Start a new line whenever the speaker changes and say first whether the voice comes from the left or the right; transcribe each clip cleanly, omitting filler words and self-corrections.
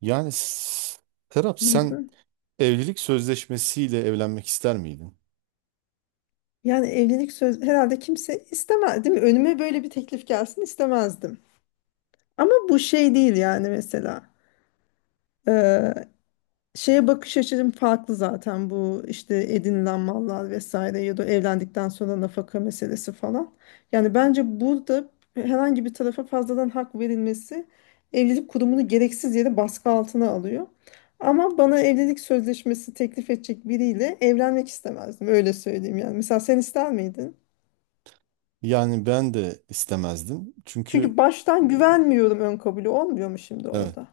right: Yani Serap,
left: Hı
right: sen
left: hı.
right: evlilik sözleşmesiyle evlenmek ister miydin?
left: Yani evlilik söz herhalde kimse istemez değil mi? Önüme böyle bir teklif gelsin istemezdim. Ama bu şey değil yani mesela. Ee, Şeye bakış açım farklı zaten bu işte edinilen mallar vesaire ya da evlendikten sonra nafaka meselesi falan. Yani bence burada herhangi bir tarafa fazladan hak verilmesi evlilik kurumunu gereksiz yere baskı altına alıyor. Ama bana evlilik sözleşmesi teklif edecek biriyle evlenmek istemezdim öyle söyleyeyim yani. Mesela sen ister miydin?
right: Yani ben de istemezdim.
left: Çünkü
right: Çünkü e,
left: baştan güvenmiyorum, ön kabulü olmuyor mu şimdi
right: evet.
left: orada?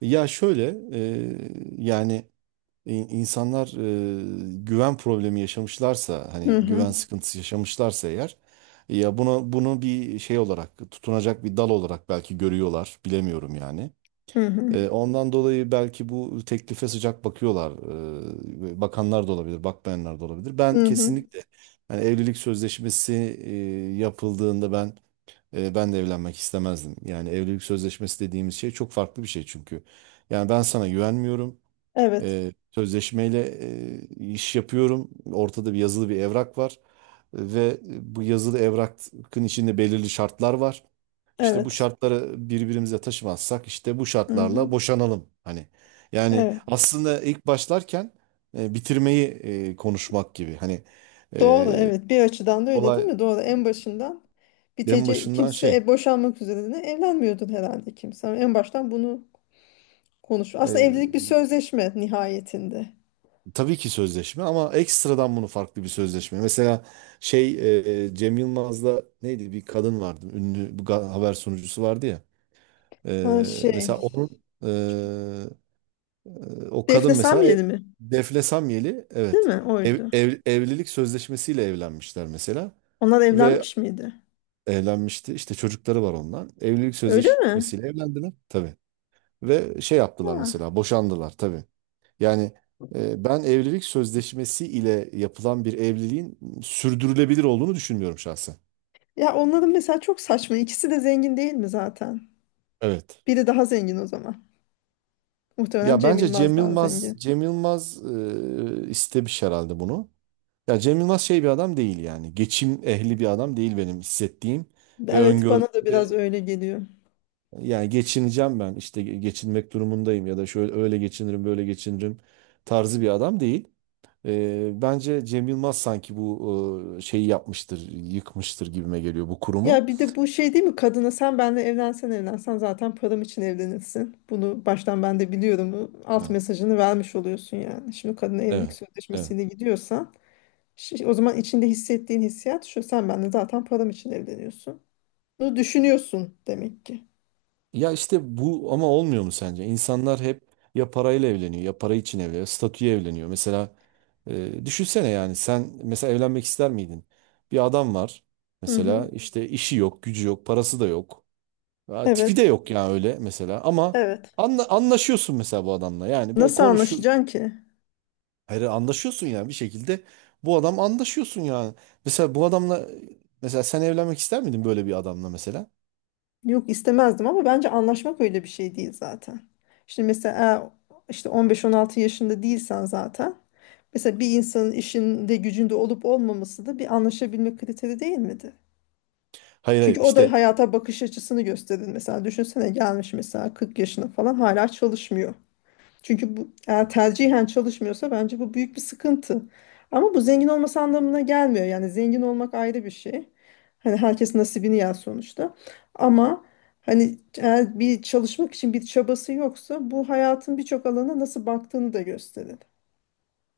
right: Ya şöyle, yani insanlar güven problemi yaşamışlarsa, hani
left: Hı hı.
right: güven sıkıntısı yaşamışlarsa eğer, ya bunu bir şey olarak, tutunacak bir dal olarak belki görüyorlar, bilemiyorum yani.
left: Hı hı.
right: Ondan dolayı belki bu teklife sıcak bakıyorlar. Bakanlar da olabilir, bakmayanlar da olabilir. Ben
left: Hı hı.
right: kesinlikle. Yani evlilik sözleşmesi e, yapıldığında, ben de evlenmek istemezdim. Yani evlilik sözleşmesi dediğimiz şey çok farklı bir şey çünkü. Yani ben sana güvenmiyorum.
left: Evet.
right: Sözleşmeyle iş yapıyorum. Ortada bir yazılı bir evrak var ve bu yazılı evrakın içinde belirli şartlar var. İşte bu
left: Evet.
right: şartları birbirimize taşımazsak, işte bu
left: Hı hı.
right: şartlarla boşanalım. Hani yani
left: Evet.
right: aslında ilk başlarken bitirmeyi konuşmak gibi. Hani. e,
left: Doğru evet, bir açıdan da öyle değil
right: Olay
left: mi? Doğru, en başından
right: en
left: bitece
right: başından
left: kimse boşanmak üzerine evlenmiyordun herhalde kimse. Ama en baştan bunu konuş. Aslında evlilik bir
right: e,
left: sözleşme nihayetinde.
right: tabii ki sözleşme, ama ekstradan bunu farklı bir sözleşme. Mesela şey Cem Yılmaz'la, neydi, bir kadın vardı, ünlü bir haber sunucusu vardı ya.
left: Ha şey,
right: Mesela onun, o kadın
left: Defne
right: mesela,
left: Samyeli mi?
right: Defne Samyeli,
left: Değil
right: evet,
left: mi? Oydu.
right: evlilik sözleşmesiyle evlenmişler mesela
left: Onlar
right: ve
left: evlenmiş miydi?
right: evlenmişti işte, çocukları var ondan, evlilik
left: Öyle mi?
right: sözleşmesiyle evlendiler tabii ve şey yaptılar
left: Ha.
right: mesela, boşandılar tabii. Yani ben evlilik sözleşmesi ile yapılan bir evliliğin sürdürülebilir olduğunu düşünmüyorum şahsen.
left: Ya onların mesela çok saçma. İkisi de zengin değil mi zaten?
right: Evet.
left: Biri daha zengin o zaman. Muhtemelen
right: Ya
left: Cem
right: bence
left: Yılmaz
right: Cem
left: daha
right: Yılmaz
left: zengin.
right: Cem Yılmaz istemiş herhalde bunu. Ya Cem Yılmaz şey bir adam değil yani. Geçim ehli bir adam değil, benim hissettiğim ve
left: Evet,
right: öngördüğüm.
left: bana da biraz
right: Ve
left: öyle geliyor.
right: yani geçineceğim ben işte, geçinmek durumundayım, ya da şöyle öyle geçinirim, böyle geçinirim tarzı bir adam değil. Bence Cem Yılmaz sanki bu şeyi yapmıştır, yıkmıştır gibime geliyor, bu kurumu.
left: Ya bir de bu şey değil mi? Kadına, sen benle evlensen evlensen zaten param için evlenirsin. Bunu baştan ben de biliyorum. Bu alt
right: Ha,
left: mesajını vermiş oluyorsun yani. Şimdi kadına evlilik
right: evet, evet.
left: sözleşmesiyle gidiyorsan şi- o zaman içinde hissettiğin hissiyat şu: sen benle zaten param için evleniyorsun. Bunu düşünüyorsun demek ki.
right: Ya işte bu ama olmuyor mu sence? İnsanlar hep ya parayla evleniyor, ya para için evleniyor, statüye evleniyor. Mesela düşünsene yani, sen mesela evlenmek ister miydin? Bir adam var
left: Hı hı.
right: mesela, işte işi yok, gücü yok, parası da yok. Ha, tipi de
left: Evet.
right: yok yani, öyle mesela, ama
left: Evet.
right: anlaşıyorsun mesela bu adamla. Yani böyle
left: Nasıl
right: konuşuyor.
left: anlaşacaksın ki?
right: Hayır, anlaşıyorsun yani bir şekilde, bu adam, anlaşıyorsun yani. Mesela bu adamla, mesela sen evlenmek ister miydin böyle bir adamla mesela?
left: Yok, istemezdim ama bence anlaşmak öyle bir şey değil zaten. Şimdi mesela eğer işte 15-16 yaşında değilsen zaten mesela bir insanın işinde gücünde olup olmaması da bir anlaşabilme kriteri değil miydi?
right: Hayır
left: Çünkü
right: hayır,
left: o da
right: işte.
left: hayata bakış açısını gösterir. Mesela düşünsene, gelmiş mesela 40 yaşına falan hala çalışmıyor. Çünkü bu eğer tercihen çalışmıyorsa bence bu büyük bir sıkıntı. Ama bu zengin olması anlamına gelmiyor. Yani zengin olmak ayrı bir şey. Hani herkes nasibini yer sonuçta. Ama hani eğer bir çalışmak için bir çabası yoksa bu hayatın birçok alana nasıl baktığını da gösterir.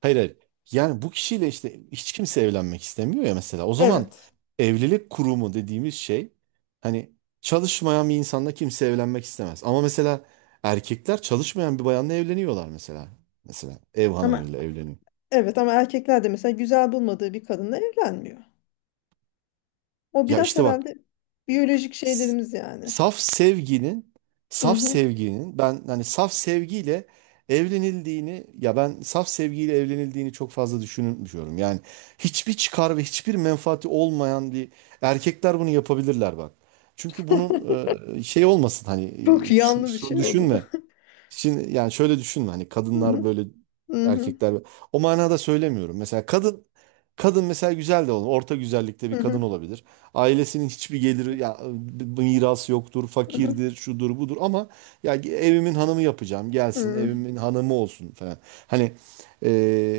right: Hayır hayır. Yani bu kişiyle işte hiç kimse evlenmek istemiyor ya mesela. O zaman
left: Evet.
right: evlilik kurumu dediğimiz şey, hani çalışmayan bir insanla kimse evlenmek istemez. Ama mesela erkekler çalışmayan bir bayanla evleniyorlar mesela. Mesela ev
left: Ama
right: hanımıyla evleniyor.
left: evet, ama erkekler de mesela güzel bulmadığı bir kadınla evlenmiyor. O
right: Ya
left: biraz
right: işte bak,
left: herhalde biyolojik
right: s-
left: şeylerimiz yani.
right: saf sevginin
left: Hı
right: saf
left: hı.
right: sevginin ben, hani saf sevgiyle evlenildiğini, ya ben saf sevgiyle evlenildiğini çok fazla düşünmüyorum. Yani hiçbir çıkar ve hiçbir menfaati olmayan bir, erkekler bunu yapabilirler bak. Çünkü bunun şey olmasın, hani,
left: Çok yanlı bir
right: şunu
left: şey oldu bu.
right: düşünme. Şimdi yani şöyle düşünme, hani
left: Hı
right: kadınlar
left: hı.
right: böyle,
left: Hı hı.
right: erkekler böyle, o manada söylemiyorum. Mesela kadın mesela güzel de olur. Orta güzellikte
left: Hı
right: bir
left: hı.
right: kadın olabilir. Ailesinin hiçbir geliri ya mirası yoktur,
left: Hı hı.
right: fakirdir, şudur budur, ama ya evimin hanımı yapacağım, gelsin
left: Hı.
right: evimin hanımı olsun falan. Hani e,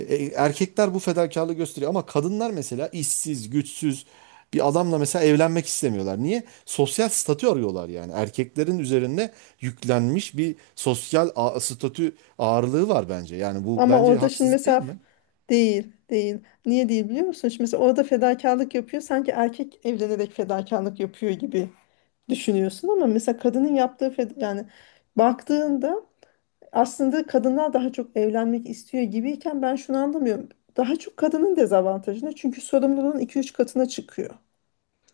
right: erkekler bu fedakarlığı gösteriyor, ama kadınlar mesela işsiz, güçsüz bir adamla mesela evlenmek istemiyorlar. Niye? Sosyal statü arıyorlar yani. Erkeklerin üzerinde yüklenmiş bir sosyal statü ağırlığı var bence. Yani bu
left: Ama
right: bence
left: orada şimdi
right: haksızlık, değil
left: mesela
right: mi?
left: değil, değil. Niye değil biliyor musun? Şimdi mesela orada fedakarlık yapıyor. Sanki erkek evlenerek fedakarlık yapıyor gibi düşünüyorsun ama mesela kadının yaptığı feda, yani baktığında aslında kadınlar daha çok evlenmek istiyor gibiyken ben şunu anlamıyorum. Daha çok kadının dezavantajına çünkü sorumluluğun iki üç katına çıkıyor.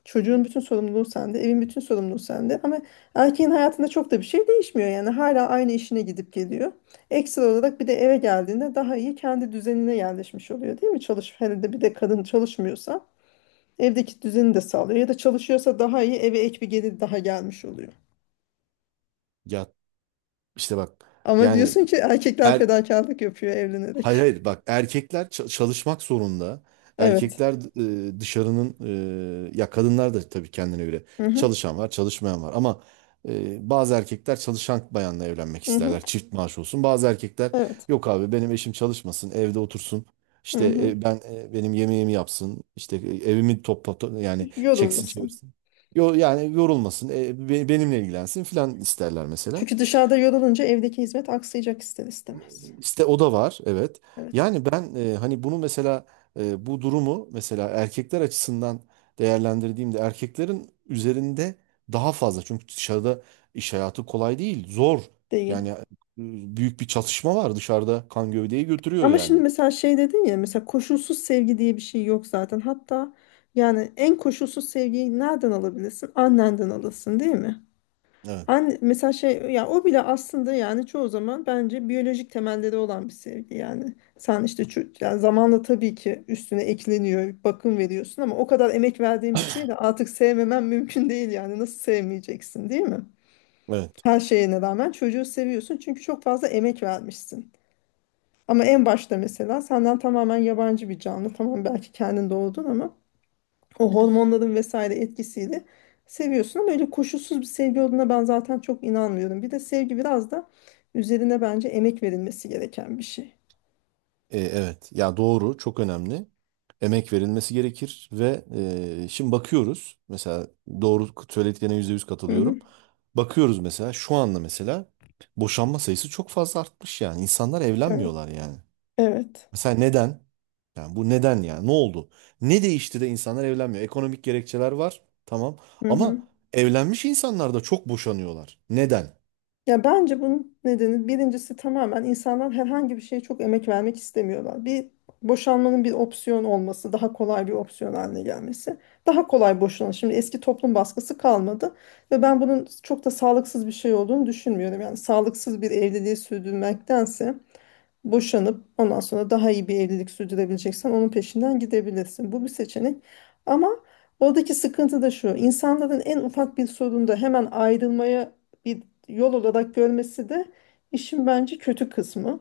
left: Çocuğun bütün sorumluluğu sende, evin bütün sorumluluğu sende. Ama erkeğin hayatında çok da bir şey değişmiyor yani. Hala aynı işine gidip geliyor. Ekstra olarak bir de eve geldiğinde daha iyi kendi düzenine yerleşmiş oluyor değil mi? Çalış, hele de bir de kadın çalışmıyorsa evdeki düzeni de sağlıyor. Ya da çalışıyorsa daha iyi, eve ek bir gelir daha gelmiş oluyor.
right: Ya işte bak
left: Ama
right: yani.
left: diyorsun ki erkekler
right: Er,
left: fedakarlık yapıyor
right: hayır
left: evlenerek.
right: hayır bak, erkekler çalışmak zorunda.
left: Evet.
right: Erkekler dışarının, ya kadınlar da tabii kendine göre
left: Hı hı,
right: çalışan var, çalışmayan var, ama bazı erkekler çalışan bayanla evlenmek
left: hı hı,
right: isterler. Çift maaş olsun. Bazı erkekler,
left: evet.
right: yok abi, benim eşim çalışmasın, evde otursun.
left: Hı
right: İşte
left: hı.
right: benim yemeğimi yapsın. İşte evimi topla yani çeksin
left: Yorulmasın.
right: çevirsin. Yo, yani yorulmasın. Benimle ilgilensin filan isterler mesela.
left: Çünkü dışarıda yorulunca evdeki hizmet aksayacak ister istemez.
right: İşte o da var, evet.
left: Evet.
right: Yani ben hani bunu mesela, bu durumu mesela erkekler açısından değerlendirdiğimde, erkeklerin üzerinde daha fazla. Çünkü dışarıda iş hayatı kolay değil, zor.
left: Değil.
right: Yani büyük bir çatışma var dışarıda, kan gövdeyi götürüyor
left: Ama şimdi
right: yani.
left: mesela şey dedin ya, mesela koşulsuz sevgi diye bir şey yok zaten. Hatta yani en koşulsuz sevgiyi nereden alabilirsin? Annenden alırsın değil mi?
right: Evet,
left: Anne, mesela şey, ya o bile aslında yani çoğu zaman bence biyolojik temelleri olan bir sevgi yani. Sen işte ço- yani zamanla tabii ki üstüne ekleniyor, bakım veriyorsun ama o kadar emek verdiğin bir şeyi de artık sevmemen mümkün değil yani. Nasıl sevmeyeceksin değil mi?
right: evet.
left: Her şeyine rağmen çocuğu seviyorsun çünkü çok fazla emek vermişsin. Ama en başta mesela senden tamamen yabancı bir canlı. Tamam, belki kendin doğdun ama o hormonların vesaire etkisiyle seviyorsun ama öyle koşulsuz bir sevgi olduğuna ben zaten çok inanmıyorum. Bir de sevgi biraz da üzerine bence emek verilmesi gereken bir şey.
right: Evet. Ya doğru, çok önemli. Emek verilmesi gerekir ve şimdi bakıyoruz. Mesela doğru söylediklerine %100
left: Hı hı.
right: katılıyorum. Bakıyoruz mesela, şu anda mesela boşanma sayısı çok fazla artmış yani. İnsanlar
left: Evet.
right: evlenmiyorlar yani.
left: Evet.
right: Mesela neden? Yani bu neden ya? Ne oldu? Ne değişti de insanlar evlenmiyor? Ekonomik gerekçeler var. Tamam.
left: Hı
right: Ama
left: hı.
right: evlenmiş insanlar da çok boşanıyorlar. Neden?
left: Ya bence bunun nedeni birincisi tamamen insanlar herhangi bir şeye çok emek vermek istemiyorlar. Bir boşanmanın bir opsiyon olması, daha kolay bir opsiyon haline gelmesi. Daha kolay boşanan. Şimdi eski toplum baskısı kalmadı ve ben bunun çok da sağlıksız bir şey olduğunu düşünmüyorum. Yani sağlıksız bir evliliği sürdürmektense boşanıp ondan sonra daha iyi bir evlilik sürdürebileceksen onun peşinden gidebilirsin. Bu bir seçenek. Ama oradaki sıkıntı da şu: insanların en ufak bir sorunda hemen ayrılmaya bir yol olarak görmesi de işin bence kötü kısmı.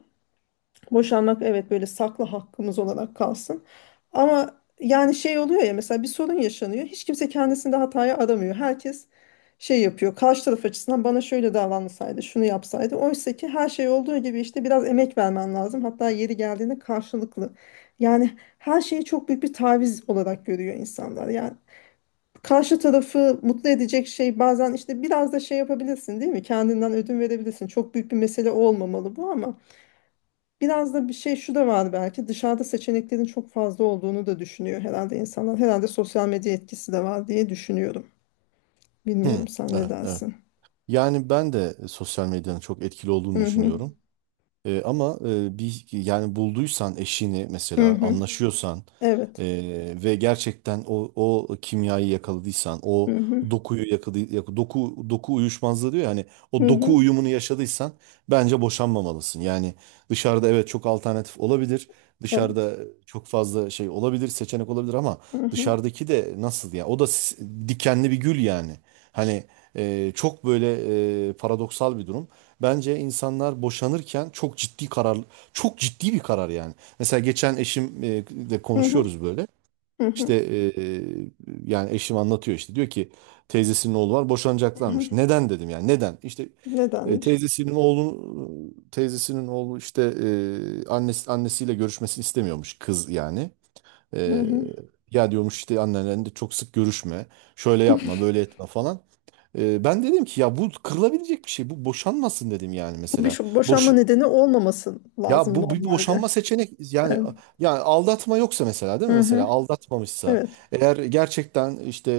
left: Boşanmak evet, böyle saklı hakkımız olarak kalsın. Ama yani şey oluyor ya, mesela bir sorun yaşanıyor. Hiç kimse kendisinde hataya aramıyor. Herkes şey yapıyor. Karşı taraf açısından, bana şöyle davranılsaydı, şunu yapsaydı. Oysa ki her şey olduğu gibi işte biraz emek vermen lazım. Hatta yeri geldiğinde karşılıklı. Yani her şeyi çok büyük bir taviz olarak görüyor insanlar. Yani karşı tarafı mutlu edecek şey, bazen işte biraz da şey yapabilirsin değil mi? Kendinden ödün verebilirsin. Çok büyük bir mesele olmamalı bu ama biraz da bir şey, şu da var belki, dışarıda seçeneklerin çok fazla olduğunu da düşünüyor herhalde insanlar. Herhalde sosyal medya etkisi de var diye düşünüyorum.
right: Hı,
left: Bilmiyorum, sen ne
right: evet, evet.
left: dersin?
right: Yani ben de sosyal medyanın çok etkili olduğunu
left: Hı hı.
right: düşünüyorum. Ama bir, yani bulduysan eşini
left: Hı
right: mesela,
left: hı.
right: anlaşıyorsan
left: Evet.
right: e, ve gerçekten o kimyayı yakaladıysan,
left: Hı
right: o
left: hı.
right: dokuyu yakaladı, doku uyuşmazlığı diyor yani,
left: Hı
right: o doku
left: hı.
right: uyumunu yaşadıysan bence boşanmamalısın. Yani dışarıda evet çok alternatif olabilir. Dışarıda
left: Evet.
right: çok fazla şey olabilir, seçenek olabilir, ama
left: Hı hı.
right: dışarıdaki de nasıl ya? O da dikenli bir gül yani. Hani çok böyle paradoksal bir durum. Bence insanlar boşanırken çok ciddi karar, çok ciddi bir karar yani. Mesela geçen eşimle
left: Hı hı.
right: konuşuyoruz böyle.
left: Hı
right: İşte
left: hı.
right: e, yani eşim anlatıyor, işte diyor ki teyzesinin oğlu var,
left: Hı
right: boşanacaklarmış.
left: hı.
right: Neden dedim, yani neden? İşte e,
left: Nedenmiş?
right: teyzesinin oğlu teyzesinin oğlu işte, annesiyle görüşmesini istemiyormuş kız yani.
left: Hı
right: E,
left: hı.
right: Ya diyormuş işte, annenle de çok sık görüşme, şöyle yapma, böyle etme falan. Ben dedim ki, ya bu kırılabilecek bir şey, bu boşanmasın dedim yani
left: Bu bir
right: mesela.
left: şu-
right: Boş,
left: boşanma nedeni olmaması
right: Ya
left: lazım
right: bu bir boşanma
left: normalde.
right: seçenek yani,
left: Evet.
right: aldatma yoksa mesela, değil mi?
left: Hı
right: Mesela
left: hı.
right: aldatmamışsa,
left: Evet.
right: eğer gerçekten işte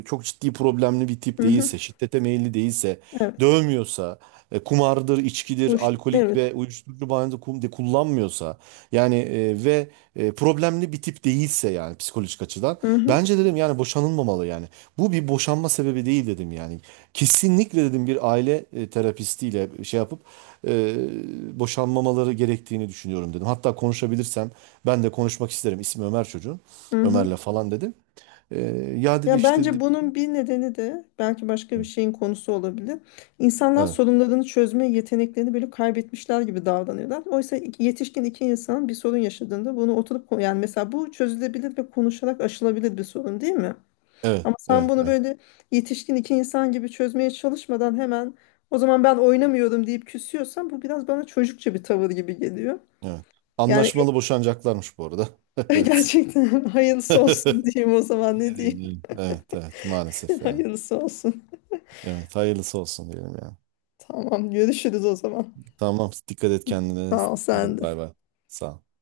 right: çok ciddi problemli bir tip
left: Hı hı.
right: değilse, şiddete meyilli değilse,
left: Evet.
right: dövmüyorsa, kumardır, içkidir,
left: Uç-
right: alkolik
left: Evet.
right: ve uyuşturucu bağımlı kum de kullanmıyorsa yani, ve problemli bir tip değilse yani psikolojik açıdan,
left: Hı hı.
right: bence dedim yani boşanılmamalı yani. Bu bir boşanma sebebi değil dedim yani. Kesinlikle dedim, bir aile terapistiyle şey yapıp boşanmamaları gerektiğini düşünüyorum dedim. Hatta konuşabilirsem ben de konuşmak isterim. İsmi Ömer çocuğun.
left: Hı hı.
right: Ömer'le falan dedim. E, Ya dedi,
left: Ya
right: işte dedi.
left: bence bunun bir nedeni de belki başka bir şeyin konusu olabilir. İnsanlar
right: Evet,
left: sorunlarını çözme yeteneklerini böyle kaybetmişler gibi davranıyorlar. Oysa iki- yetişkin iki insan bir sorun yaşadığında bunu oturup ko- yani mesela bu çözülebilir ve konuşarak aşılabilir bir sorun değil mi?
right: evet,
left: Ama sen
right: evet,
left: bunu
right: evet,
left: böyle yetişkin iki insan gibi çözmeye çalışmadan hemen o zaman ben oynamıyorum deyip küsüyorsan bu biraz bana çocukça bir tavır gibi geliyor.
right: evet.
left: Yani
right: Anlaşmalı boşanacaklarmış bu arada. Evet.
left: gerçekten hayırlısı olsun diyeyim, o zaman ne
right: Ne
left: diyeyim?
right: diyeyim? Evet, evet, maalesef yani.
left: Hayırlısı olsun.
right: Evet, hayırlısı olsun diyelim yani.
left: Tamam, görüşürüz o zaman.
right: Tamam, dikkat et kendine.
left: Sağ ol sen
right: Hadi bay
left: de.
right: bay. Sağ ol.